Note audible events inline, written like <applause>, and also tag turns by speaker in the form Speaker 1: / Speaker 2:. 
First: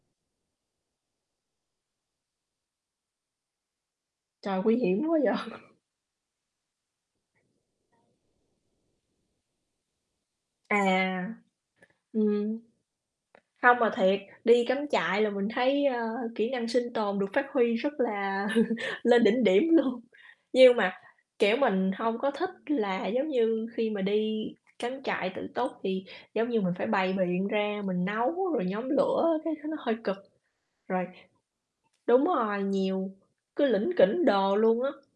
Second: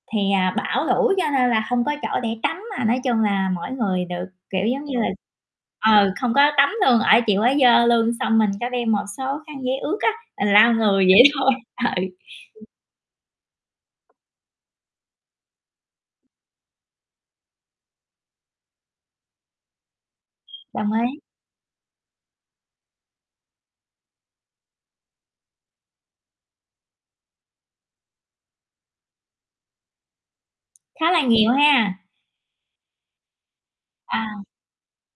Speaker 1: Thì, à, bão lũ cho nên là hông có chỗ để tắm, à, nói chung là mỗi người được, kiểu
Speaker 2: Trời, nguy
Speaker 1: giống như là
Speaker 2: hiểm quá vậy.
Speaker 1: ờ, không có tắm luôn, ở chịu ở dơ luôn. Xong mình có đem một số khăn giấy ướt á, mình lau người vậy
Speaker 2: À,
Speaker 1: thôi.
Speaker 2: ừm.
Speaker 1: Ừ.
Speaker 2: Không mà thiệt, đi cắm trại là mình thấy, ơ, kỹ năng sinh tồn được phát huy rất là <laughs> lên đỉnh điểm luôn. Nhưng
Speaker 1: Đồng
Speaker 2: mà,
Speaker 1: ý.
Speaker 2: kiểu, mình hông có thích là giống như khi mà đi cắm trại tự túc thì giống như mình phải bày biện ra mình nấu rồi nhóm lửa, cái nó hơi cực. Rồi
Speaker 1: Khá là nhiều ha.
Speaker 2: đúng rồi, nhiều, cứ lỉnh kỉnh
Speaker 1: À.
Speaker 2: đồ luôn á.